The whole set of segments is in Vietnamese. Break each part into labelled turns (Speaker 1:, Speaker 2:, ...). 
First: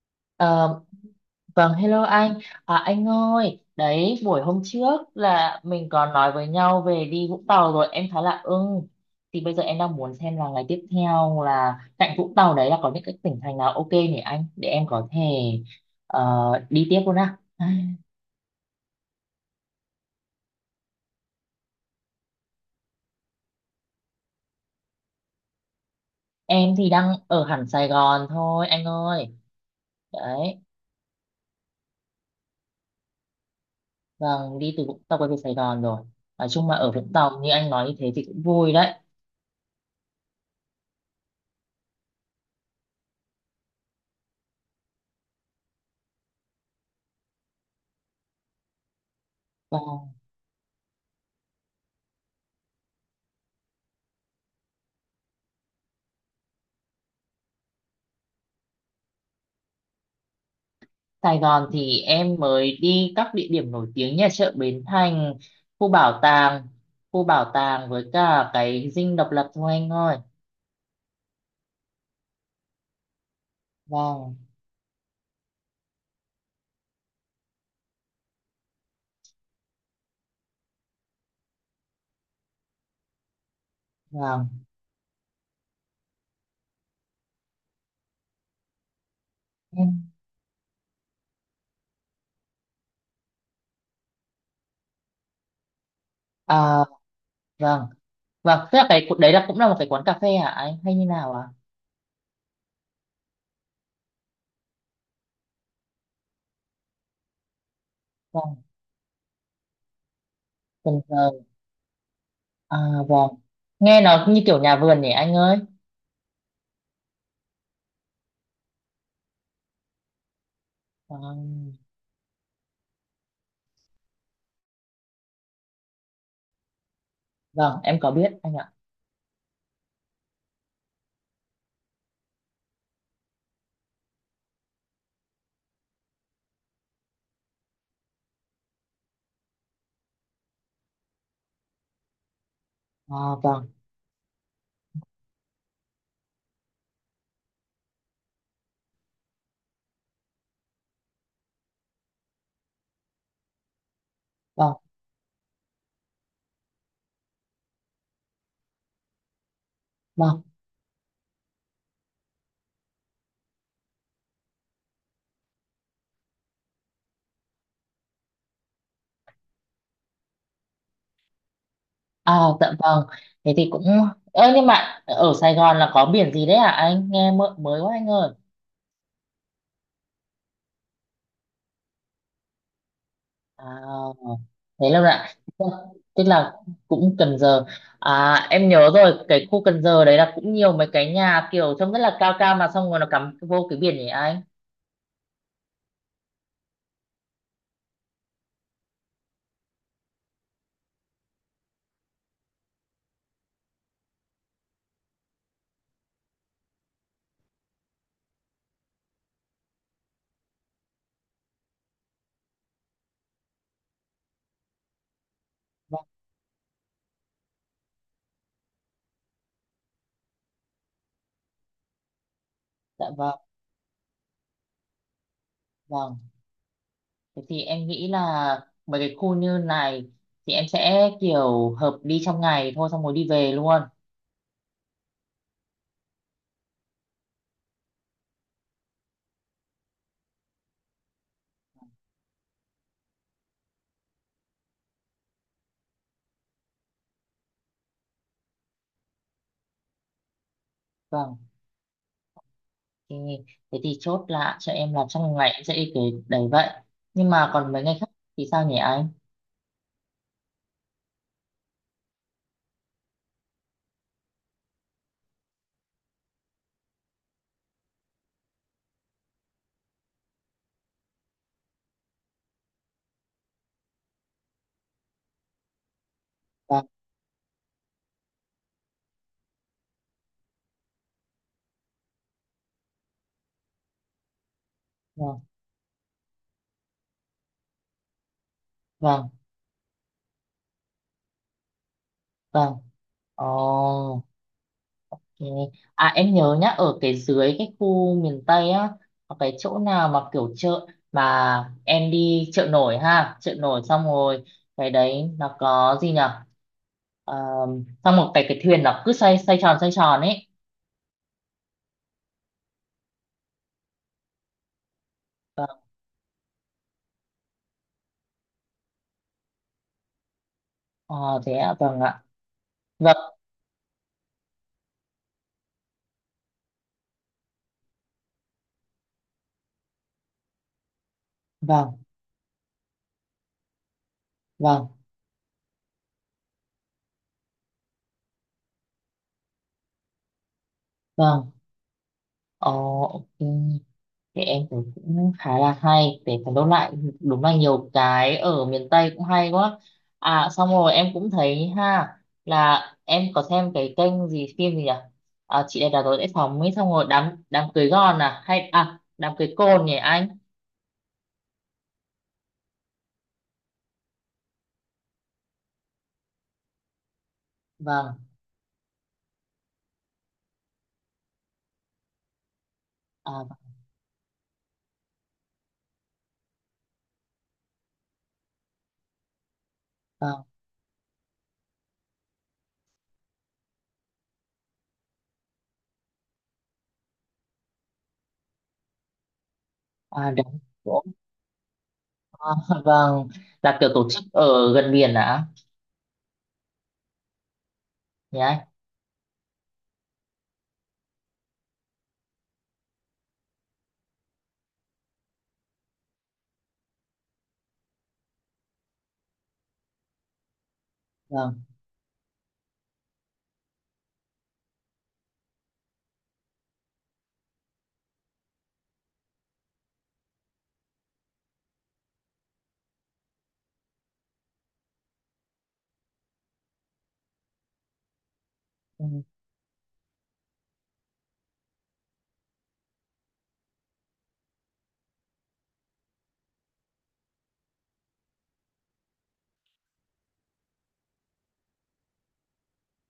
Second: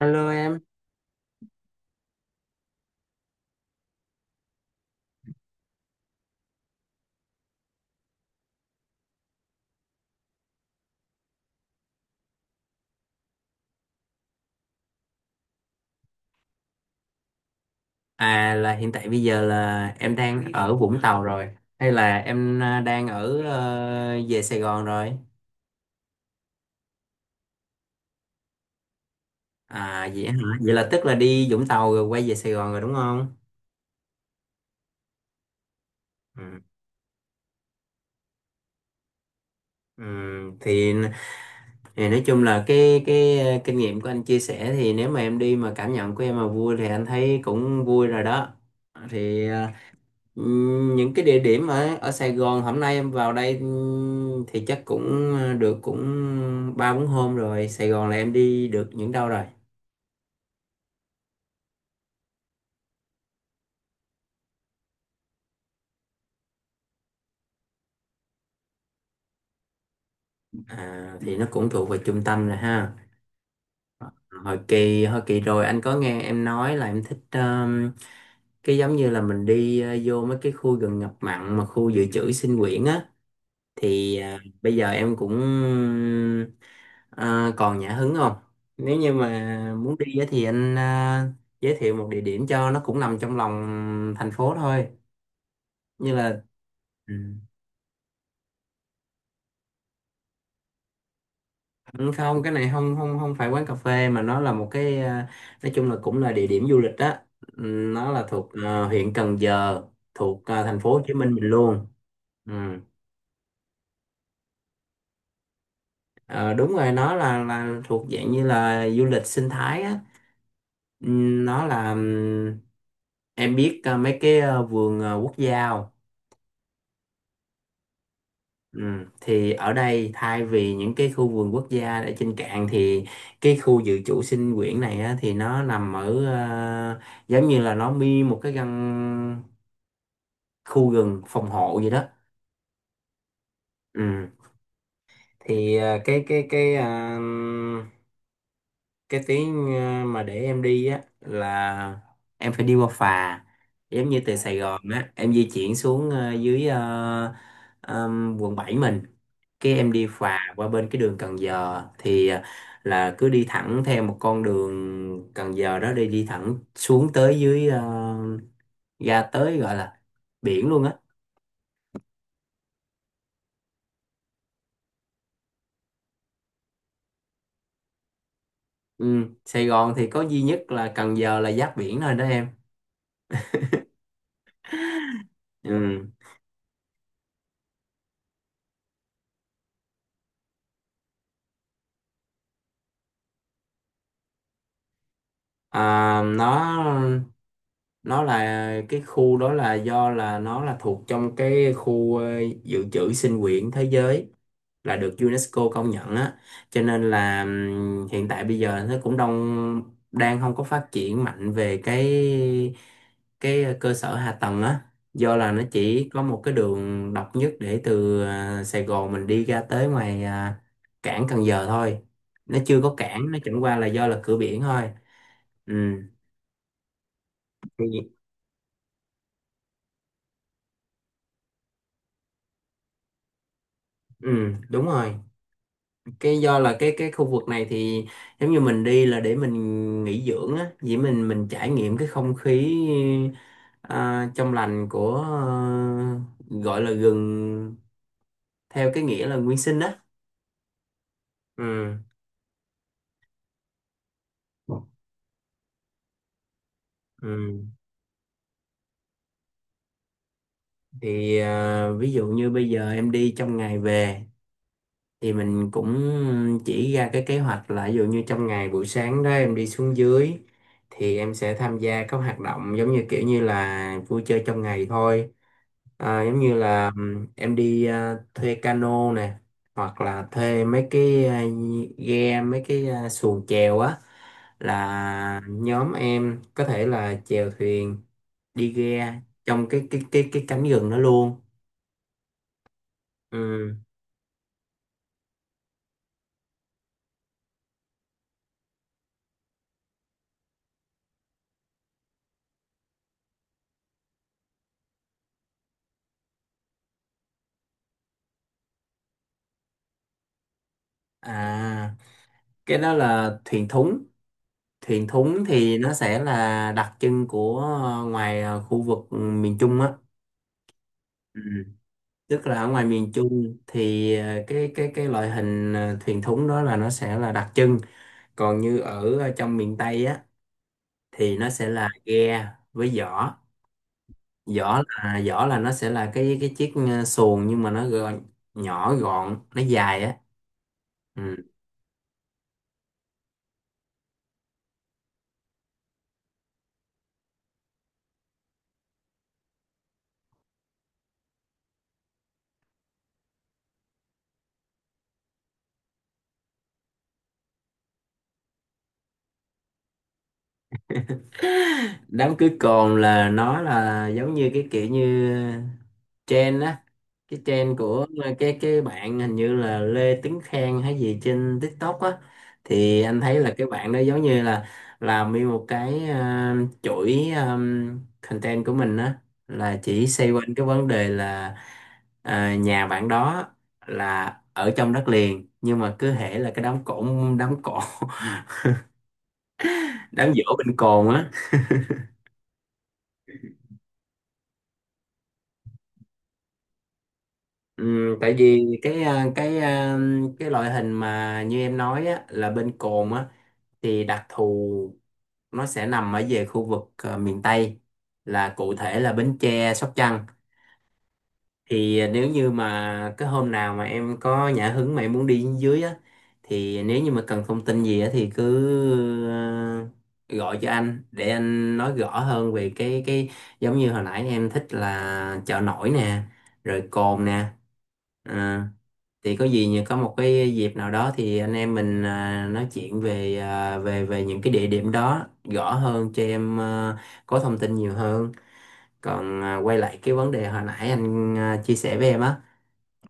Speaker 1: Hello em,
Speaker 2: Ờ, vâng, hello anh. À, anh ơi, đấy, buổi hôm trước là mình còn nói với nhau về đi Vũng Tàu rồi, em khá là ưng. Thì bây giờ em đang muốn xem là ngày tiếp theo là cạnh Vũng Tàu đấy là có những cái tỉnh thành nào ok nhỉ anh, để em có thể ờ, đi tiếp luôn á.
Speaker 1: là hiện tại bây giờ là em đang ở Vũng Tàu rồi hay là đang về Sài Gòn rồi?
Speaker 2: Em thì đang ở hẳn Sài Gòn thôi, anh ơi.
Speaker 1: À vậy hả?
Speaker 2: Đấy,
Speaker 1: Vậy là tức là đi Vũng Tàu rồi quay về Sài Gòn rồi đúng không?
Speaker 2: vâng, đi từ Vũng Tàu quay về Sài Gòn rồi. Nói
Speaker 1: Ừ.
Speaker 2: chung mà ở Vũng Tàu như anh nói như thế thì cũng vui đấy.
Speaker 1: Ừ. Thì, thì nói chung là cái kinh nghiệm của anh chia sẻ thì nếu mà em đi mà cảm nhận của em mà vui thì anh thấy cũng vui rồi đó. Thì ờ,
Speaker 2: Vâng.
Speaker 1: Những cái địa điểm ở ở Sài Gòn hôm nay em vào đây, thì chắc cũng được cũng ba bốn hôm rồi. Sài Gòn là em đi được những đâu rồi?
Speaker 2: Sài Gòn thì em mới đi các địa điểm nổi tiếng như là chợ Bến Thành, khu bảo tàng, khu bảo tàng với cả cái dinh độc lập thôi anh ơi.
Speaker 1: Thì nó cũng thuộc về trung tâm rồi ha.
Speaker 2: Vâng,
Speaker 1: Hồi kỳ rồi anh có nghe em nói là em thích cái giống như là mình đi vô mấy cái khu gần ngập mặn mà khu dự trữ sinh quyển á, thì
Speaker 2: vâng.
Speaker 1: bây giờ em cũng còn nhã hứng không? Nếu như mà muốn
Speaker 2: Em-
Speaker 1: đi á thì anh giới thiệu một địa điểm cho, nó cũng nằm trong lòng thành phố thôi, như là
Speaker 2: À,
Speaker 1: ừ.
Speaker 2: vâng, vâng. Tức là cái đấy là cũng là một cái quán cà phê hả anh hay như nào ạ?
Speaker 1: Ừ, không, cái này không không không phải quán cà phê, mà nó là một cái, nói chung là cũng là địa điểm du lịch đó. Ừ, nó là thuộc
Speaker 2: Vâng,
Speaker 1: à, huyện Cần Giờ, thuộc thành phố
Speaker 2: Cần
Speaker 1: Hồ Chí
Speaker 2: Giờ.
Speaker 1: Minh mình luôn. Ừ.
Speaker 2: À, vâng. Nghe nó như kiểu nhà vườn nhỉ anh ơi.
Speaker 1: Ờ, đúng rồi, nó là thuộc dạng như là du lịch sinh thái á. Nó
Speaker 2: Vâng,
Speaker 1: là em biết mấy cái vườn quốc gia không?
Speaker 2: vâng, em có biết anh ạ.
Speaker 1: Thì ở đây, thay vì những cái khu vườn quốc gia ở trên cạn, thì cái khu dự trữ sinh quyển này á, thì nó nằm ở giống như là nó mi một cái căn khu rừng phòng hộ gì đó.
Speaker 2: À, vâng,
Speaker 1: Ừm, thì cái tuyến mà để em đi á là em phải đi qua phà, giống như từ À, Sài
Speaker 2: vâng,
Speaker 1: Gòn á em di chuyển xuống dưới, quận 7 mình, cái em đi phà
Speaker 2: vâng.
Speaker 1: qua bên cái đường Cần Giờ thì là cứ đi thẳng theo một con đường Cần Giờ đó, đi đi thẳng xuống tới dưới, ra tới gọi là biển luôn á.
Speaker 2: Ờ, dạ vâng. Thế thì cũng... Ơ, nhưng mà ở Sài Gòn là có biển gì đấy à? Anh nghe mơ- mới quá anh ơi.
Speaker 1: Ừ. Sài Gòn thì có duy nhất là Cần Giờ là giáp biển thôi đó em.
Speaker 2: À, thế lâu ạ.
Speaker 1: Ừ.
Speaker 2: Tức là cũng Cần Giờ. À, em nhớ rồi, cái khu Cần Giờ đấy là cũng nhiều mấy cái nhà kiểu trông rất là cao cao mà xong rồi nó cắm vô cái biển nhỉ anh?
Speaker 1: à, nó nó là cái khu đó là do là nó là thuộc trong cái khu dự trữ sinh quyển thế giới, là được UNESCO công nhận á, cho nên là hiện tại bây giờ nó cũng đông, đang không có phát triển mạnh về cái cơ sở hạ tầng á, do là nó
Speaker 2: Vâng,
Speaker 1: chỉ có một cái đường độc nhất để từ Sài Gòn mình đi ra tới ngoài cảng Cần Giờ thôi, nó chưa có
Speaker 2: dạ
Speaker 1: cảng,
Speaker 2: vâng,
Speaker 1: nó chẳng qua là do là cửa biển thôi. ừ,
Speaker 2: vâng. Thế thì em nghĩ
Speaker 1: thì-
Speaker 2: là mấy cái khu như này thì em sẽ kiểu hợp đi trong ngày thôi xong rồi đi về luôn.
Speaker 1: ừ, đúng rồi, cái do là cái khu vực này thì giống như mình đi là để mình nghỉ dưỡng á, vậy mình trải nghiệm cái không khí trong lành của gọi là rừng theo cái nghĩa là nguyên sinh đó.
Speaker 2: Vâng.
Speaker 1: Ừ.
Speaker 2: Ok, thế thì chốt là cho em làm trong ngày em sẽ đi kể đấy vậy. Nhưng mà
Speaker 1: Ừ.
Speaker 2: còn mấy ngày khác thì sao nhỉ anh?
Speaker 1: Ví dụ như bây giờ em đi trong ngày về thì mình cũng chỉ ra cái kế hoạch là ví dụ như trong ngày buổi sáng đó em đi xuống dưới thì em sẽ tham gia các hoạt động giống như kiểu như là vui chơi trong ngày thôi. Giống như
Speaker 2: Vâng,
Speaker 1: là em đi thuê cano nè, hoặc là thuê mấy cái ghe, mấy cái xuồng chèo á,
Speaker 2: vâng,
Speaker 1: là nhóm em có thể là chèo thuyền, đi ghe
Speaker 2: vâng,
Speaker 1: trong cái cánh rừng đó luôn.
Speaker 2: vâng.
Speaker 1: Ừ.
Speaker 2: Ồ, ok. À em nhớ nhá, ở cái dưới cái khu miền Tây á, có cái chỗ nào mà kiểu chợ mà em đi chợ nổi ha, chợ nổi xong rồi cái đấy nó có gì nhở? Ờ, xong một cái thuyền nó cứ xoay xoay tròn ấy.
Speaker 1: à cái đó là thuyền thúng. Thuyền thúng
Speaker 2: Vâng,
Speaker 1: thì nó sẽ là đặc trưng của ngoài khu vực miền Trung á. Ừ.
Speaker 2: ờ, thế ạ, vâng ạ.
Speaker 1: Tức là ở ngoài miền
Speaker 2: Vâng,
Speaker 1: Trung thì ờ, cái loại hình thuyền thúng đó là nó sẽ là đặc trưng, còn như ở trong miền Tây á thì nó sẽ là
Speaker 2: vâng,
Speaker 1: ghe với giỏ. giỏ
Speaker 2: vâng,
Speaker 1: là giỏ là nó sẽ là cái chiếc xuồng nhưng mà nó gọn, nhỏ gọn, nó dài á. Ừ.
Speaker 2: vâng. Ồ, ok. Thì em thấy cũng khá là hay để phải đôn lại, đúng là nhiều cái ở miền Tây cũng hay quá. À xong rồi em cũng thấy ha, là em có xem cái kênh gì phim gì nhỉ, à, chị đẹp đã tối sẽ phòng ấy xong rồi đám đám cưới gòn à hay à đám cưới côn nhỉ anh.
Speaker 1: Đám cưới cồn là nó là giống như cái kiểu như trend á, cái trend của
Speaker 2: Vâng.
Speaker 1: cái bạn hình như là Lê Tuấn Khang hay gì trên TikTok á. Thì anh thấy
Speaker 2: À,
Speaker 1: là cái bạn đó giống như là làm nguyên một cái chuỗi content của mình á, là chỉ xoay
Speaker 2: vâng,
Speaker 1: quanh cái vấn đề là ờ, nhà bạn đó là ở trong đất liền nhưng mà cứ hễ là cái đám cỗ, đám cỗ
Speaker 2: à,
Speaker 1: đám
Speaker 2: đám
Speaker 1: giỗ bên
Speaker 2: cỗ.
Speaker 1: cồn á.
Speaker 2: À, vâng, là kiểu tổ chức ở gần biển à
Speaker 1: Ừ, tại
Speaker 2: nhỉ anh.
Speaker 1: vì cái loại hình mà như em nói á, là bên cồn á, thì đặc thù nó sẽ nằm ở về khu vực miền Tây, là cụ thể là Bến Tre, Sóc Trăng.
Speaker 2: Vâng,
Speaker 1: Thì nếu như mà cái hôm nào mà em có nhã hứng mà em muốn đi dưới á, thì nếu như mà cần thông tin gì á thì cứ gọi cho anh để anh nói rõ hơn về cái giống như hồi nãy em thích là chợ nổi nè, rồi cồn nè. Ờ,
Speaker 2: ừ,
Speaker 1: thì có gì như có một cái dịp nào đó thì anh em mình nói chuyện về à, về về những cái địa điểm đó rõ hơn cho em, có thông tin nhiều hơn. Còn quay lại cái vấn đề hồi nãy anh chia sẻ với em á,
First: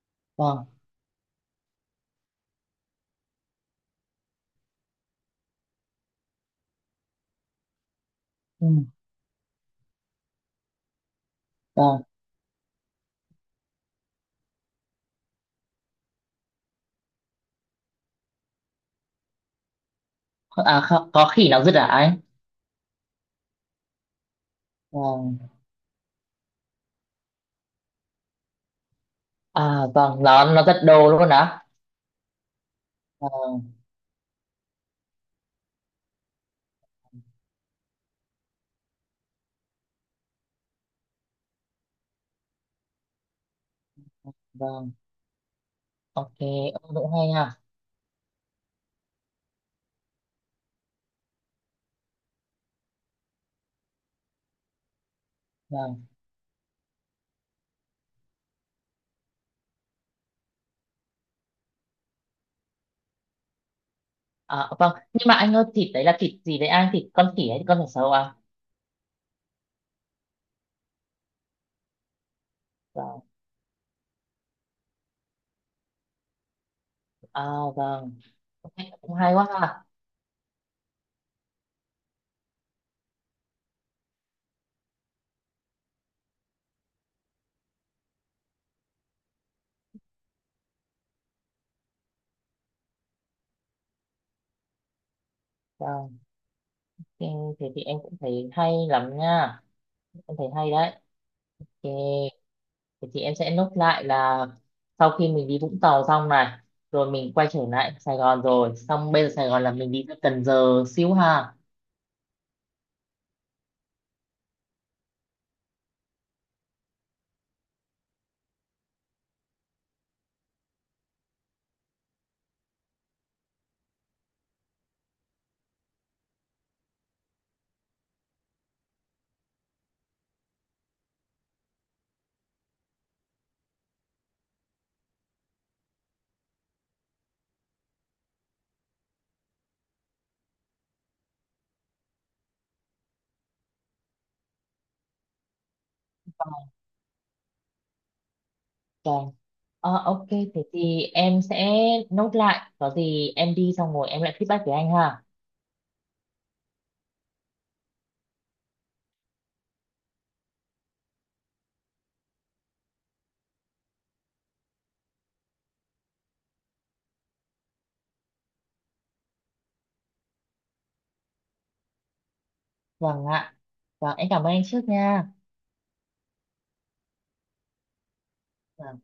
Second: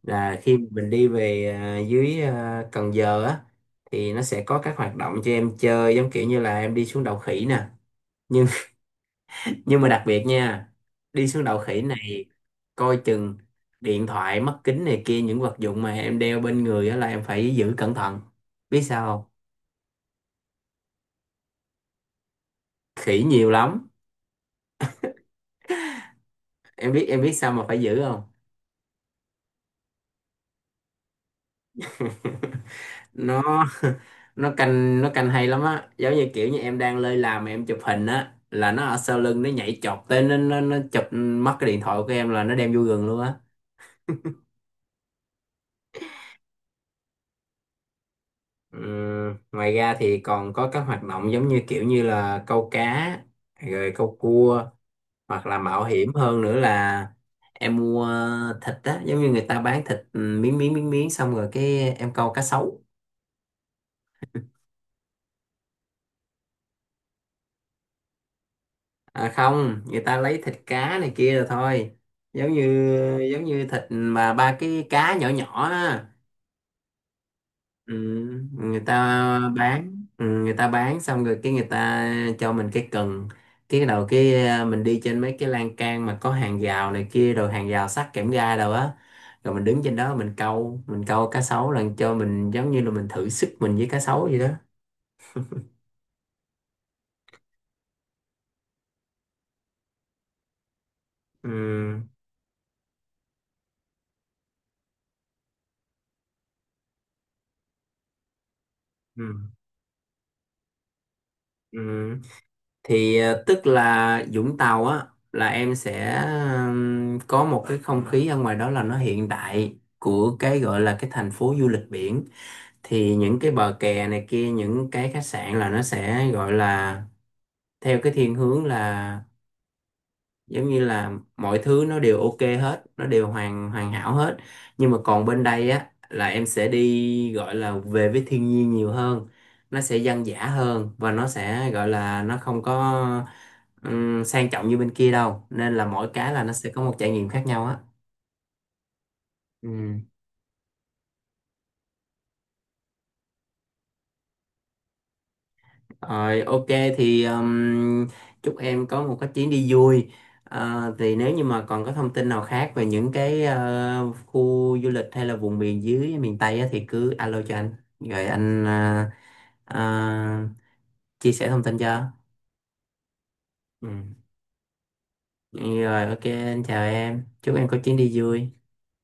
Speaker 1: là khi
Speaker 2: vâng,
Speaker 1: mình đi về dưới Cần Giờ á, thì nó sẽ có các hoạt động cho em chơi giống kiểu như là em đi xuống đầu khỉ nè, nhưng
Speaker 2: ừ,
Speaker 1: nhưng mà đặc biệt nha, đi xuống đầu khỉ Ừ.
Speaker 2: vâng.
Speaker 1: này, coi chừng điện thoại, mắt kính này kia, những vật dụng mà em đeo bên người á là em phải giữ cẩn thận, biết sao không?
Speaker 2: À, kho- có khỉ nào dứt à anh?
Speaker 1: Khỉ nhiều lắm.
Speaker 2: Vâng.
Speaker 1: Em biết em biết sao mà phải giữ không?
Speaker 2: À vâng, nó rất đồ luôn á.
Speaker 1: Nó
Speaker 2: Vâng,
Speaker 1: nó canh, nó canh hay lắm á, giống như kiểu như em đang lơi làm mà em chụp hình á, là nó ở sau lưng nó nhảy chọt tới nó chụp mất cái điện thoại của em là nó đem vô rừng luôn á.
Speaker 2: vâng. Ok, ông cũng hay ha.
Speaker 1: Ngoài ra thì còn có các hoạt động giống như kiểu như là câu cá, rồi câu cua, hoặc là mạo
Speaker 2: Vâng.
Speaker 1: hiểm hơn nữa là em mua thịt á, giống như người ta bán thịt ừ, miếng miếng miếng miếng xong rồi cái em câu cá sấu.
Speaker 2: À, vâng, nhưng mà anh ơi thịt đấy là thịt gì đấy anh? Thịt con khỉ hay con thịt sầu à?
Speaker 1: À không, người ta lấy thịt cá này kia rồi thôi, giống như
Speaker 2: Vâng.
Speaker 1: giống như thịt mà ba cái cá nhỏ nhỏ á.
Speaker 2: À
Speaker 1: Ừ,
Speaker 2: vâng, ok
Speaker 1: người
Speaker 2: cũng hay
Speaker 1: ta
Speaker 2: quá ha.
Speaker 1: bán ừ, người ta bán xong rồi cái người ta cho mình cái cần, cái bắt đầu cái mình đi trên mấy cái lan can mà có hàng rào này kia rồi hàng rào sắt kẽm gai đâu á, rồi mình đứng trên đó mình câu, mình câu cá sấu, là cho mình giống như là mình thử sức mình với cá sấu vậy đó.
Speaker 2: Vâng, thì thế thì em cũng thấy hay lắm nha. Em thấy hay đấy.
Speaker 1: ừ,
Speaker 2: Ok, thế thì em sẽ nốt lại là sau khi mình đi Vũng Tàu xong này, rồi mình quay trở lại Sài Gòn rồi, xong
Speaker 1: ừ,
Speaker 2: bây giờ Sài Gòn là mình đi ra Cần Giờ xíu ha.
Speaker 1: ừ. Tức là Vũng Tàu á là em sẽ có một cái không khí ở ngoài đó là nó hiện đại của cái gọi là cái thành phố du lịch biển. Thì những cái bờ kè này kia, những cái khách sạn là nó sẽ gọi là theo cái thiên hướng là giống như là mọi thứ nó đều ok hết, nó đều hoàn hoàn hảo hết, nhưng mà còn bên đây á là em sẽ đi gọi là về với thiên nhiên nhiều hơn, nó sẽ dân dã hơn và nó sẽ gọi là nó không có sang trọng như bên kia đâu, nên là mỗi cái là nó sẽ có một trải nghiệm khác nhau á.
Speaker 2: Vâng.
Speaker 1: Ừ.
Speaker 2: Ờ, ok, thế thì em sẽ nốt lại. Có gì em đi xong rồi em lại feedback với anh ha.
Speaker 1: Rồi, ok, thì chúc em có một cái chuyến đi vui. Ờ, thì nếu như mà còn có thông tin nào khác về những cái khu du lịch hay là vùng miền dưới miền Tây á, thì cứ alo cho anh rồi anh ờ, chia sẻ thông tin cho.
Speaker 2: Vâng ạ.
Speaker 1: Ừ.
Speaker 2: Vâng, em cảm ơn anh trước nha.
Speaker 1: Rồi, ok, anh chào em. Chúc em có chuyến đi vui.
Speaker 2: Vâng,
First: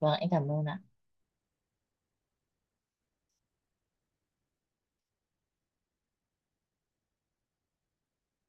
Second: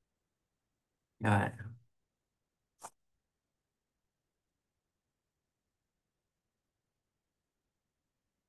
Speaker 2: vâng, em cảm ơn ạ.
Speaker 1: Rồi.